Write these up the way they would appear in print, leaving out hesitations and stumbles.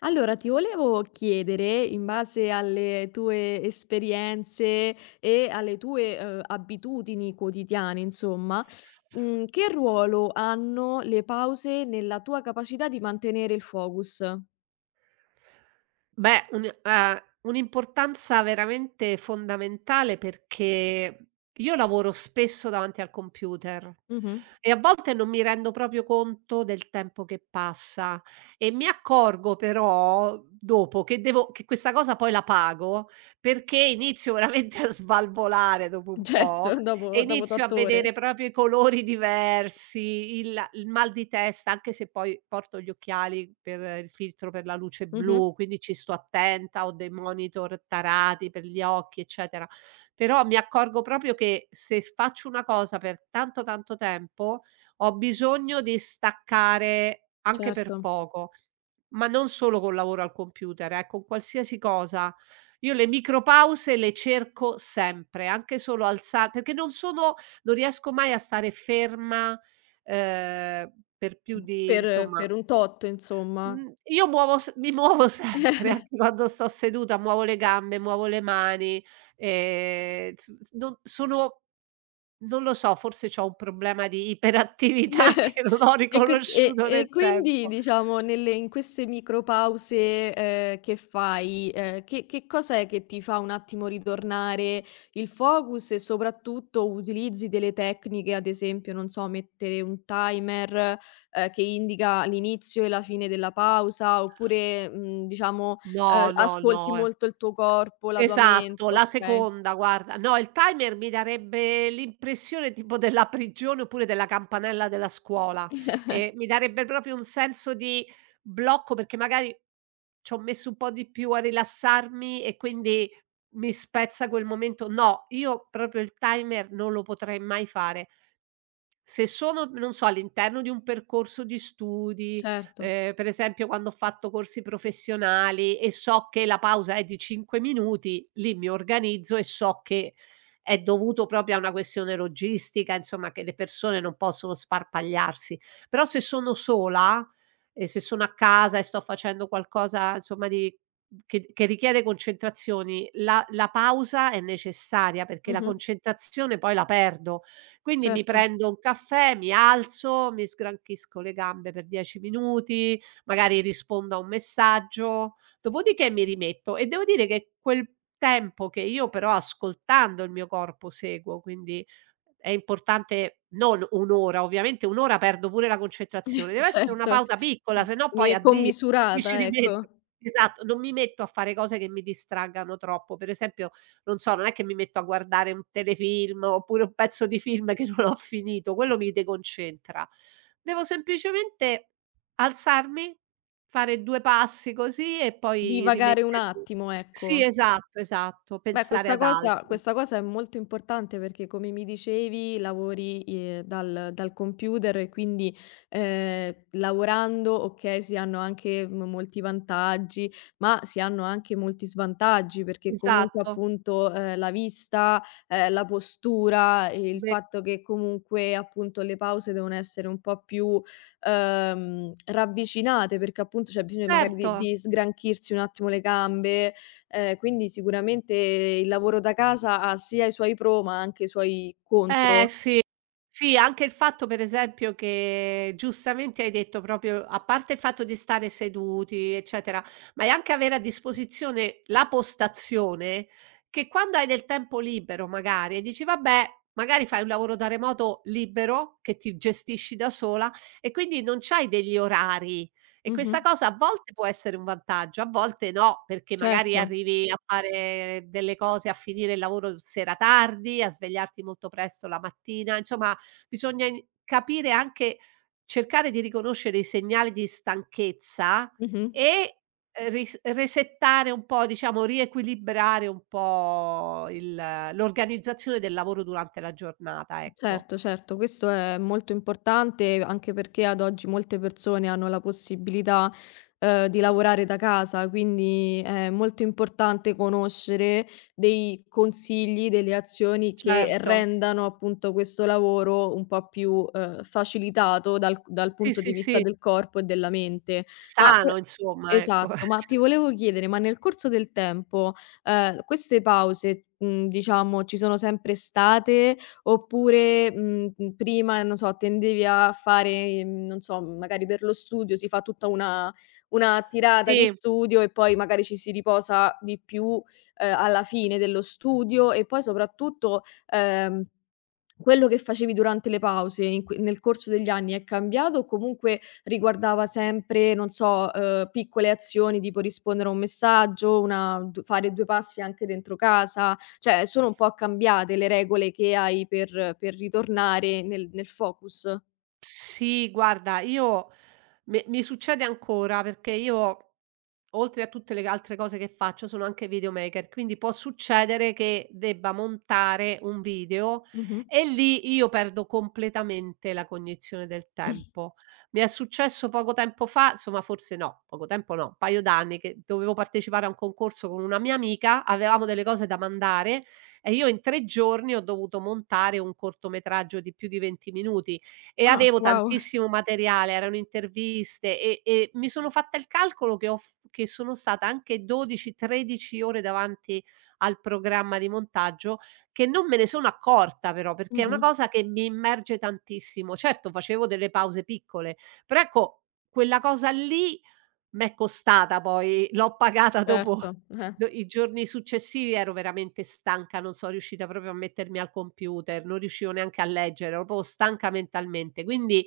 Allora, ti volevo chiedere, in base alle tue esperienze e alle tue, abitudini quotidiane insomma, che ruolo hanno le pause nella tua capacità di mantenere il focus? Beh, un'importanza veramente fondamentale perché io lavoro spesso davanti al computer Mh-mh. e a volte non mi rendo proprio conto del tempo che passa e mi accorgo però dopo che questa cosa poi la pago, perché inizio veramente a svalvolare dopo un po'. Certo, E dopo inizio a 8 ore. vedere proprio i colori diversi, il mal di testa, anche se poi porto gli occhiali per il filtro per la luce Mh-mh. blu, quindi ci sto attenta, ho dei monitor tarati per gli occhi, eccetera. Però mi accorgo proprio che se faccio una cosa per tanto, tanto tempo, ho bisogno di staccare anche Certo. per poco, ma non solo col lavoro al computer, con qualsiasi cosa. Io le micropause le cerco sempre, anche solo alza perché non riesco mai a stare ferma, ehm, per più di Per insomma, per un tot insomma. mhmm, io muovo s mi muovo sempre, anche quando sto seduta, muovo le gambe, muovo le mani, s s non sono non lo so, forse c'ho un problema di iperattività che non ho E qui e riconosciuto e nel quindi tempo. diciamo nelle in queste micro pause, che fai, che cos'è che ti fa un attimo ritornare il focus e soprattutto utilizzi delle tecniche, ad esempio, non so, mettere un timer, che indica l'inizio e la fine della pausa oppure, diciamo, No, no, ascolti no, eh. molto il tuo corpo, la tua mente, Esatto, la okay, seconda guarda. No, il timer mi darebbe l'impressione tipo della prigione oppure della campanella della scuola, mi darebbe proprio un senso di blocco perché magari c'ho messo un po' di più a rilassarmi e quindi mi spezza quel momento. No, io proprio il timer non lo potrei mai fare. Se sono, non so, all'interno di un percorso di studi, certo. Per esempio quando ho fatto corsi professionali e so che la pausa è di 5 minuti, lì mi organizzo e so che è dovuto proprio a una questione logistica, insomma che le persone non possono sparpagliarsi. Però se sono sola e se sono a casa e sto facendo qualcosa insomma di che richiede concentrazioni, la pausa è necessaria perché la Mh-mh, concentrazione poi la perdo. Quindi mi certo. prendo un caffè, mi alzo, mi sgranchisco le gambe per 10 minuti, magari rispondo a un messaggio, dopodiché mi rimetto e devo dire che quel tempo che io però ascoltando il mio corpo seguo, quindi è importante non 1 ora, ovviamente 1 ora perdo pure la concentrazione, deve essere una Certo, pausa piccola, se no mi poi è addio, mi ci commisurata, rimetto. ecco. Esatto, non mi metto a fare cose che mi distraggano troppo. Per esempio non so, non è che mi metto a guardare un telefilm oppure un pezzo di film che non ho finito, quello mi deconcentra. Devo semplicemente alzarmi, fare 2 passi così e poi Divagare un rimettermi, attimo, ecco. sì, esatto, esatto, Beh, pensare questa ad cosa altro. questa cosa è molto importante perché, come mi dicevi, lavori, dal computer e quindi, lavorando, okay, si hanno anche m molti vantaggi, ma si hanno anche molti svantaggi perché comunque, Esatto. appunto, la vista, la postura, e il Ve fatto che comunque, appunto, le pause devono essere un po' più, ravvicinate perché, appunto, c'è bisogno magari certo. di sgranchirsi un attimo le gambe. Quindi sicuramente il lavoro da casa ha sia i suoi pro, ma anche i suoi Eh contro. sì, sì, anche il fatto per esempio che giustamente hai detto proprio a parte il fatto di stare seduti, eccetera, ma è anche avere a disposizione la postazione che quando hai del tempo libero magari e dici: "Vabbè, magari fai un lavoro da remoto libero che ti gestisci da sola e quindi non c'hai degli orari." E Mh-mh. questa cosa a volte può essere un vantaggio, a volte no, perché magari Certo. arrivi a fare delle cose, a finire il lavoro sera tardi, a svegliarti molto presto la mattina, insomma bisogna in capire anche cercare di riconoscere i segnali di stanchezza Mh-mh. e, ris resettare un po', diciamo riequilibrare un po' il l'organizzazione del lavoro durante la giornata, ecco. Certo, certo, questo è molto importante anche perché ad oggi molte persone hanno la possibilità, di lavorare da casa, quindi è molto importante conoscere dei consigli, delle azioni che Certo. rendano appunto questo lavoro un po' più, facilitato dal Sì, punto di sì, vista sì, del corpo e della mente. Ma sano que insomma, ecco. Esatto, ma ti volevo chiedere, ma nel corso del tempo, queste pause, diciamo, ci sono sempre state oppure, prima, non so, tendevi a fare, non so, magari per lo studio si fa tutta una tirata di Sì. studio e poi magari ci si riposa di più, alla fine dello studio e poi soprattutto, ehm quello che facevi durante le pause in que nel corso degli anni è cambiato o comunque riguardava sempre, non so, piccole azioni tipo rispondere a un messaggio, una d fare 2 passi anche dentro casa? Cioè, sono un po' cambiate le regole che hai per ritornare nel focus? Sì, guarda, io me mi succede ancora perché io, oltre a tutte le altre cose che faccio, sono anche videomaker, quindi può succedere che debba montare un video Mh-mh. e lì io perdo completamente la cognizione del tempo. Mi è successo poco tempo fa, insomma forse no, poco tempo no, un paio d'anni che dovevo partecipare a un concorso con una mia amica, avevamo delle cose da mandare e io in 3 giorni ho dovuto montare un cortometraggio di più di 20 minuti e Ah, avevo wow. tantissimo materiale, erano interviste e mi sono fatta il calcolo che ho f che sono stata anche 12, 13 ore davanti al programma di montaggio, che non me ne sono accorta però, perché è una Mh-mh. cosa che mi immerge tantissimo. Certo facevo delle pause piccole, però ecco, quella cosa lì m'è costata poi, l'ho pagata dopo Certo, eh. do i giorni successivi ero veramente stanca, non so riuscita proprio a mettermi al computer, non riuscivo neanche a leggere, ero proprio stanca mentalmente. Quindi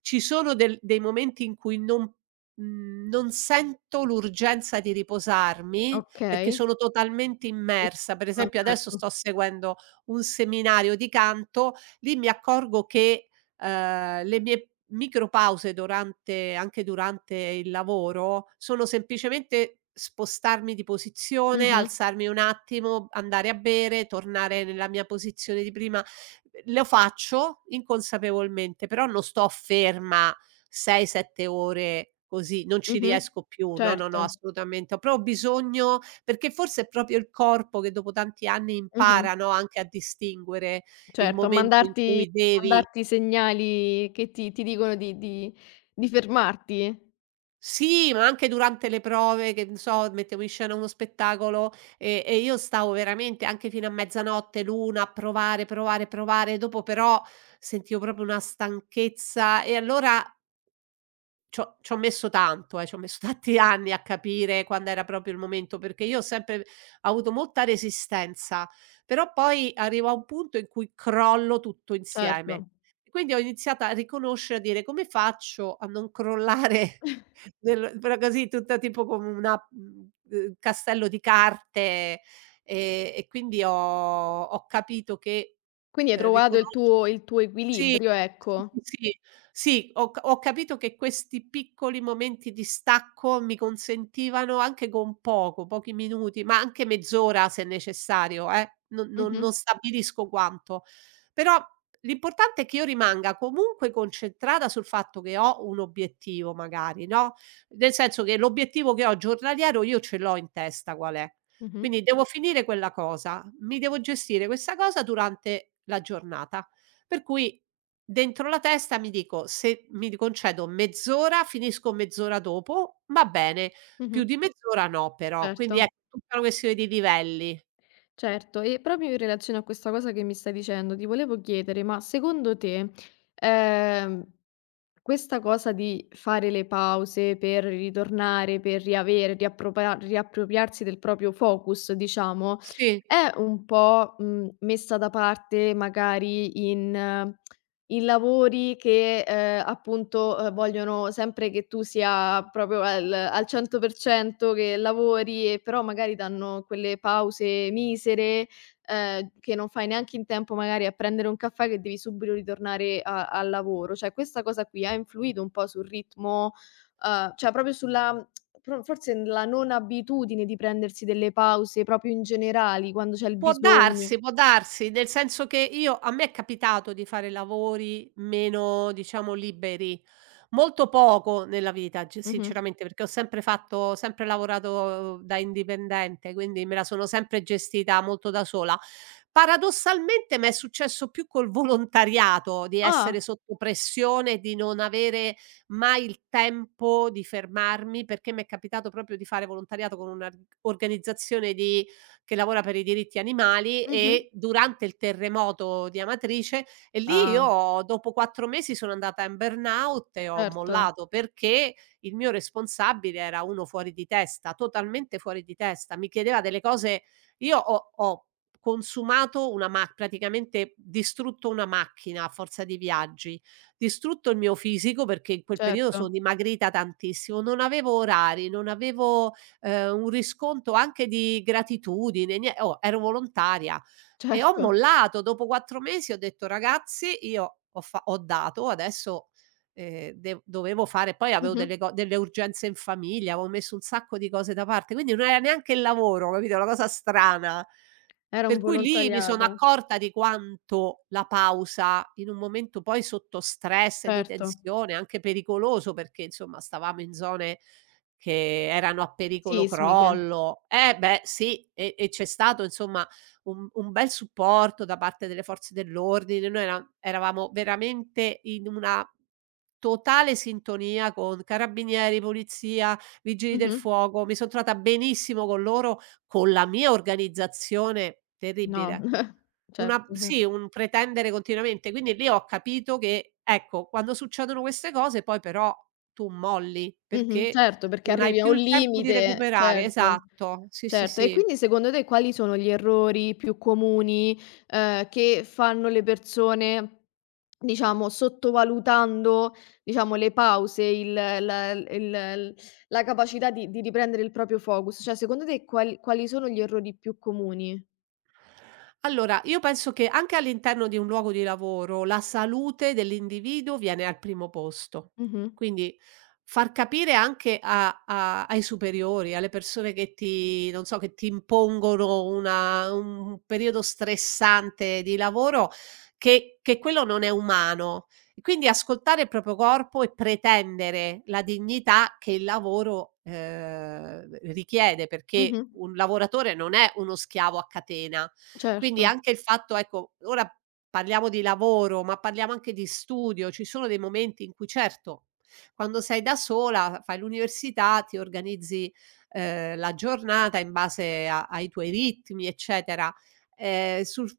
ci sono del dei momenti in cui non sento l'urgenza di riposarmi, perché Okay. sono totalmente I immersa. Per ah, esempio adesso certo. sto seguendo un seminario di canto, lì mi accorgo che le mie micropause durante anche durante il lavoro sono semplicemente spostarmi di posizione, Mh-mh. alzarmi un attimo, andare a bere, tornare nella mia posizione di prima. Lo faccio inconsapevolmente, però non sto ferma 6, 7 ore così, non ci Mh-mh. riesco più. No, no, Certo. no, assolutamente. Ho proprio bisogno perché forse è proprio il corpo che dopo tanti anni Mh-mh. impara, no, anche a distinguere il Certo, a momento in mandarti cui devi. Segnali che ti dicono di fermarti, Sì, ma anche durante le prove che ne so, mettevo in scena uno spettacolo e io stavo veramente anche fino a mezzanotte, l'1 a provare, provare, provare, dopo però sentivo proprio una stanchezza e allora c'ho messo tanto, c'ho messo tanti anni a capire quando era proprio il momento, perché io ho sempre avuto molta resistenza, però poi arrivo a un punto in cui crollo tutto insieme. certo. Quindi ho iniziato a riconoscere, a dire: "Come faccio a non crollare nel però così tutta tipo come una castello di carte?" E quindi ho capito che, Quindi hai trovato il riconosc tuo il tuo sì, equilibrio, sì, ecco. sì, sì. Sì, ho capito che questi piccoli momenti di stacco mi consentivano anche con poco, pochi minuti, ma anche mezz'ora se necessario, non non Mh-mh, non stabilisco quanto. Però l'importante è che io rimanga comunque concentrata sul fatto che ho un obiettivo magari, no, nel senso che l'obiettivo che ho giornaliero io ce l'ho in testa qual è. mh-mh, Quindi devo finire quella cosa, mi devo gestire questa cosa durante la giornata. Per cui dentro la testa mi dico: "Se mi concedo mezz'ora, finisco mezz'ora dopo, va bene, più mh-mh, di mezz'ora no però". certo, Quindi ecco, tutta una questione di livelli. certo. E proprio in relazione a questa cosa che mi stai dicendo, ti volevo chiedere, ma secondo te, ehm questa cosa di fare le pause per ritornare, per riavere, riappropriarsi del proprio focus, diciamo, Sì. è un po', messa da parte magari in lavori che, appunto, vogliono sempre che tu sia proprio al 100% che lavori e però magari danno quelle pause misere, che non fai neanche in tempo magari a prendere un caffè che devi subito ritornare a al lavoro. Cioè questa cosa qui ha influito un po' sul ritmo, cioè proprio sulla pro forse la non abitudine di prendersi delle pause proprio in generali quando c'è il bisogno. Può darsi, nel senso che io a me è capitato di fare lavori meno, diciamo, liberi, molto poco nella vita, g Mh-mh. sinceramente, perché ho sempre lavorato da indipendente, quindi me la sono sempre gestita molto da sola. Paradossalmente m'è successo più col volontariato, di essere Ah, sotto pressione, di non avere mai il tempo di fermarmi, perché mi è capitato proprio di fare volontariato con un'ar organizzazione di che lavora per i diritti animali mh-mh. e durante il terremoto di Amatrice e lì Ah, io dopo 4 mesi sono andata in burnout e ho certo, mollato perché il mio responsabile era uno fuori di testa, totalmente fuori di testa. Mi chiedeva delle cose. Io ho consumato una ma praticamente distrutto una macchina a forza di viaggi, distrutto il mio fisico perché in quel periodo sono certo, dimagrita tantissimo, non avevo orari, non avevo un riscontro anche di gratitudine, nie oh, ero volontaria e ho certo. mollato. Dopo 4 mesi ho detto: "Ragazzi, io ho dato, adesso, dev dovevo fare" poi avevo Mh-mh. Delle urgenze in famiglia, avevo messo un sacco di cose da parte, quindi non era neanche il lavoro, capito, una cosa strana. Era un Per cui lì mi sono volontariato. accorta di quanto la pausa, in un momento poi sotto stress, di Certo. tensione, anche pericoloso, perché insomma stavamo in zone che erano a pericolo Sismiche. crollo. Eh beh sì, e c'è stato insomma un bel supporto da parte delle forze dell'ordine. Noi eravamo veramente in una totale sintonia con carabinieri, polizia, vigili del Mh-mh. fuoco. Mi son trovata benissimo con loro, con la mia organizzazione No, terribile. Una certo, certo. sì, un pretendere continuamente. Quindi lì ho capito che, ecco, quando succedono queste cose poi però tu molli, Mh-mh, perché certo, perché non hai arrivi a più un il tempo di limite, recuperare. certo, Esatto. Sì, sì, certo. E sì. quindi secondo te quali sono gli errori più comuni, che fanno le persone, diciamo, sottovalutando, diciamo, le pause, il la il l la capacità di riprendere il proprio focus? Cioè, secondo te, quali sono gli errori più comuni? Allora, io penso che anche all'interno di un luogo di lavoro la salute dell'individuo viene al primo posto. Mh-mh, Quindi far capire anche ai superiori, alle persone che ti, non so, che ti impongono un periodo stressante di lavoro, che quello non è umano. E quindi ascoltare il proprio corpo e pretendere la dignità che il lavoro richiede, perché mh-mh, un lavoratore non è uno schiavo a catena. Quindi certo, anche il fatto ecco, ora parliamo di lavoro, ma parliamo anche di studio, ci sono dei momenti in cui certo, quando sei da sola, fai l'università, ti organizzi, la giornata in base a ai tuoi ritmi, eccetera. Sul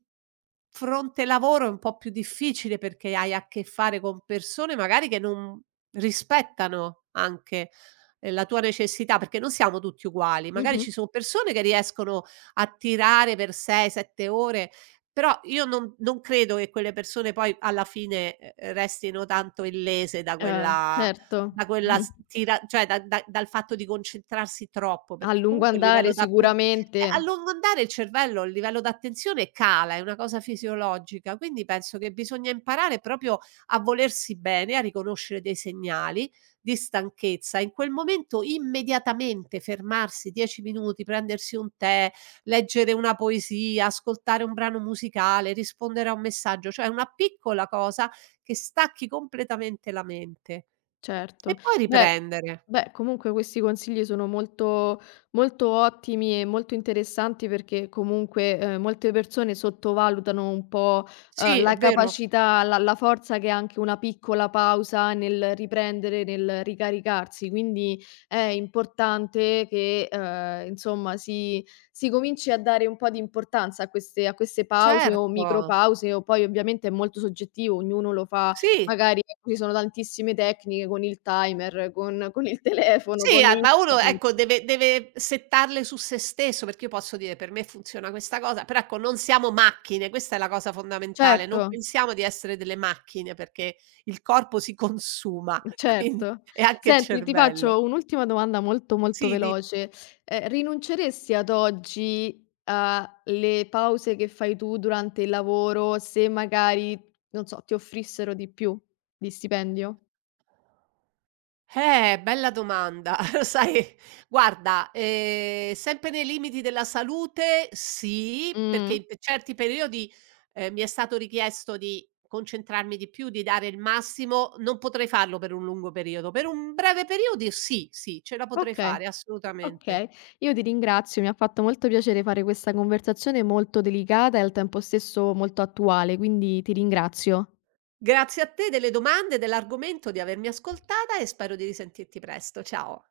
fronte lavoro è un po' più difficile perché hai a che fare con persone magari che non rispettano anche, la tua necessità, perché non siamo tutti uguali. Magari mh-mh, ci sono persone che riescono a tirare per 6, 7 ore, però io non credo che quelle persone poi alla fine, restino tanto illese certo, da quella mh-mh. s tira cioè da da dal fatto di concentrarsi troppo, A perché lungo comunque il andare livello d'atten sicuramente. a lungo andare il cervello, il livello d'attenzione cala, è una cosa fisiologica, quindi penso che bisogna imparare proprio a volersi bene, a riconoscere dei segnali di stanchezza. In quel momento immediatamente fermarsi 10 minuti, prendersi un tè, leggere una poesia, ascoltare un brano musicale, rispondere a un messaggio, cioè una piccola cosa che stacchi completamente la mente Certo. e poi Beh riprendere. beh, comunque questi consigli sono molto molto ottimi e molto interessanti perché comunque, molte persone sottovalutano un po', Sì, è la vero. capacità, la forza che ha anche una piccola pausa nel riprendere, nel ricaricarsi. Quindi è importante che, insomma, si cominci a dare un po' di importanza a queste pause o Certo. micropause o poi ovviamente è molto soggettivo, ognuno lo fa. Sì, Magari ecco, ci sono tantissime tecniche con il timer, con il telefono, sì, con a ma uno internet. ecco deve settarle su se stesso, perché io posso dire: "Per me funziona questa cosa", però ecco non siamo macchine, questa è la cosa fondamentale, Certo, non pensiamo di essere delle macchine perché il corpo si consuma, quindi certo. e anche il Senti, ti cervello. faccio un'ultima domanda molto, molto Sì, di veloce. Rinunceresti ad oggi a le pause che fai tu durante il lavoro se magari, non so, ti offrissero di più di stipendio? Bella domanda. Lo sai, guarda, sempre nei limiti della salute sì, perché Mh. in pe certi periodi, mi è stato richiesto di concentrarmi di più, di dare il massimo. Non potrei farlo per un lungo periodo. Per un breve periodo sì, sì, ce la potrei Okay, fare assolutamente. okay. Io ti ringrazio, mi ha fatto molto piacere fare questa conversazione molto delicata e al tempo stesso molto attuale, quindi ti ringrazio. Grazie a te delle domande, dell'argomento, di avermi ascoltata e spero di risentirti presto. Ciao.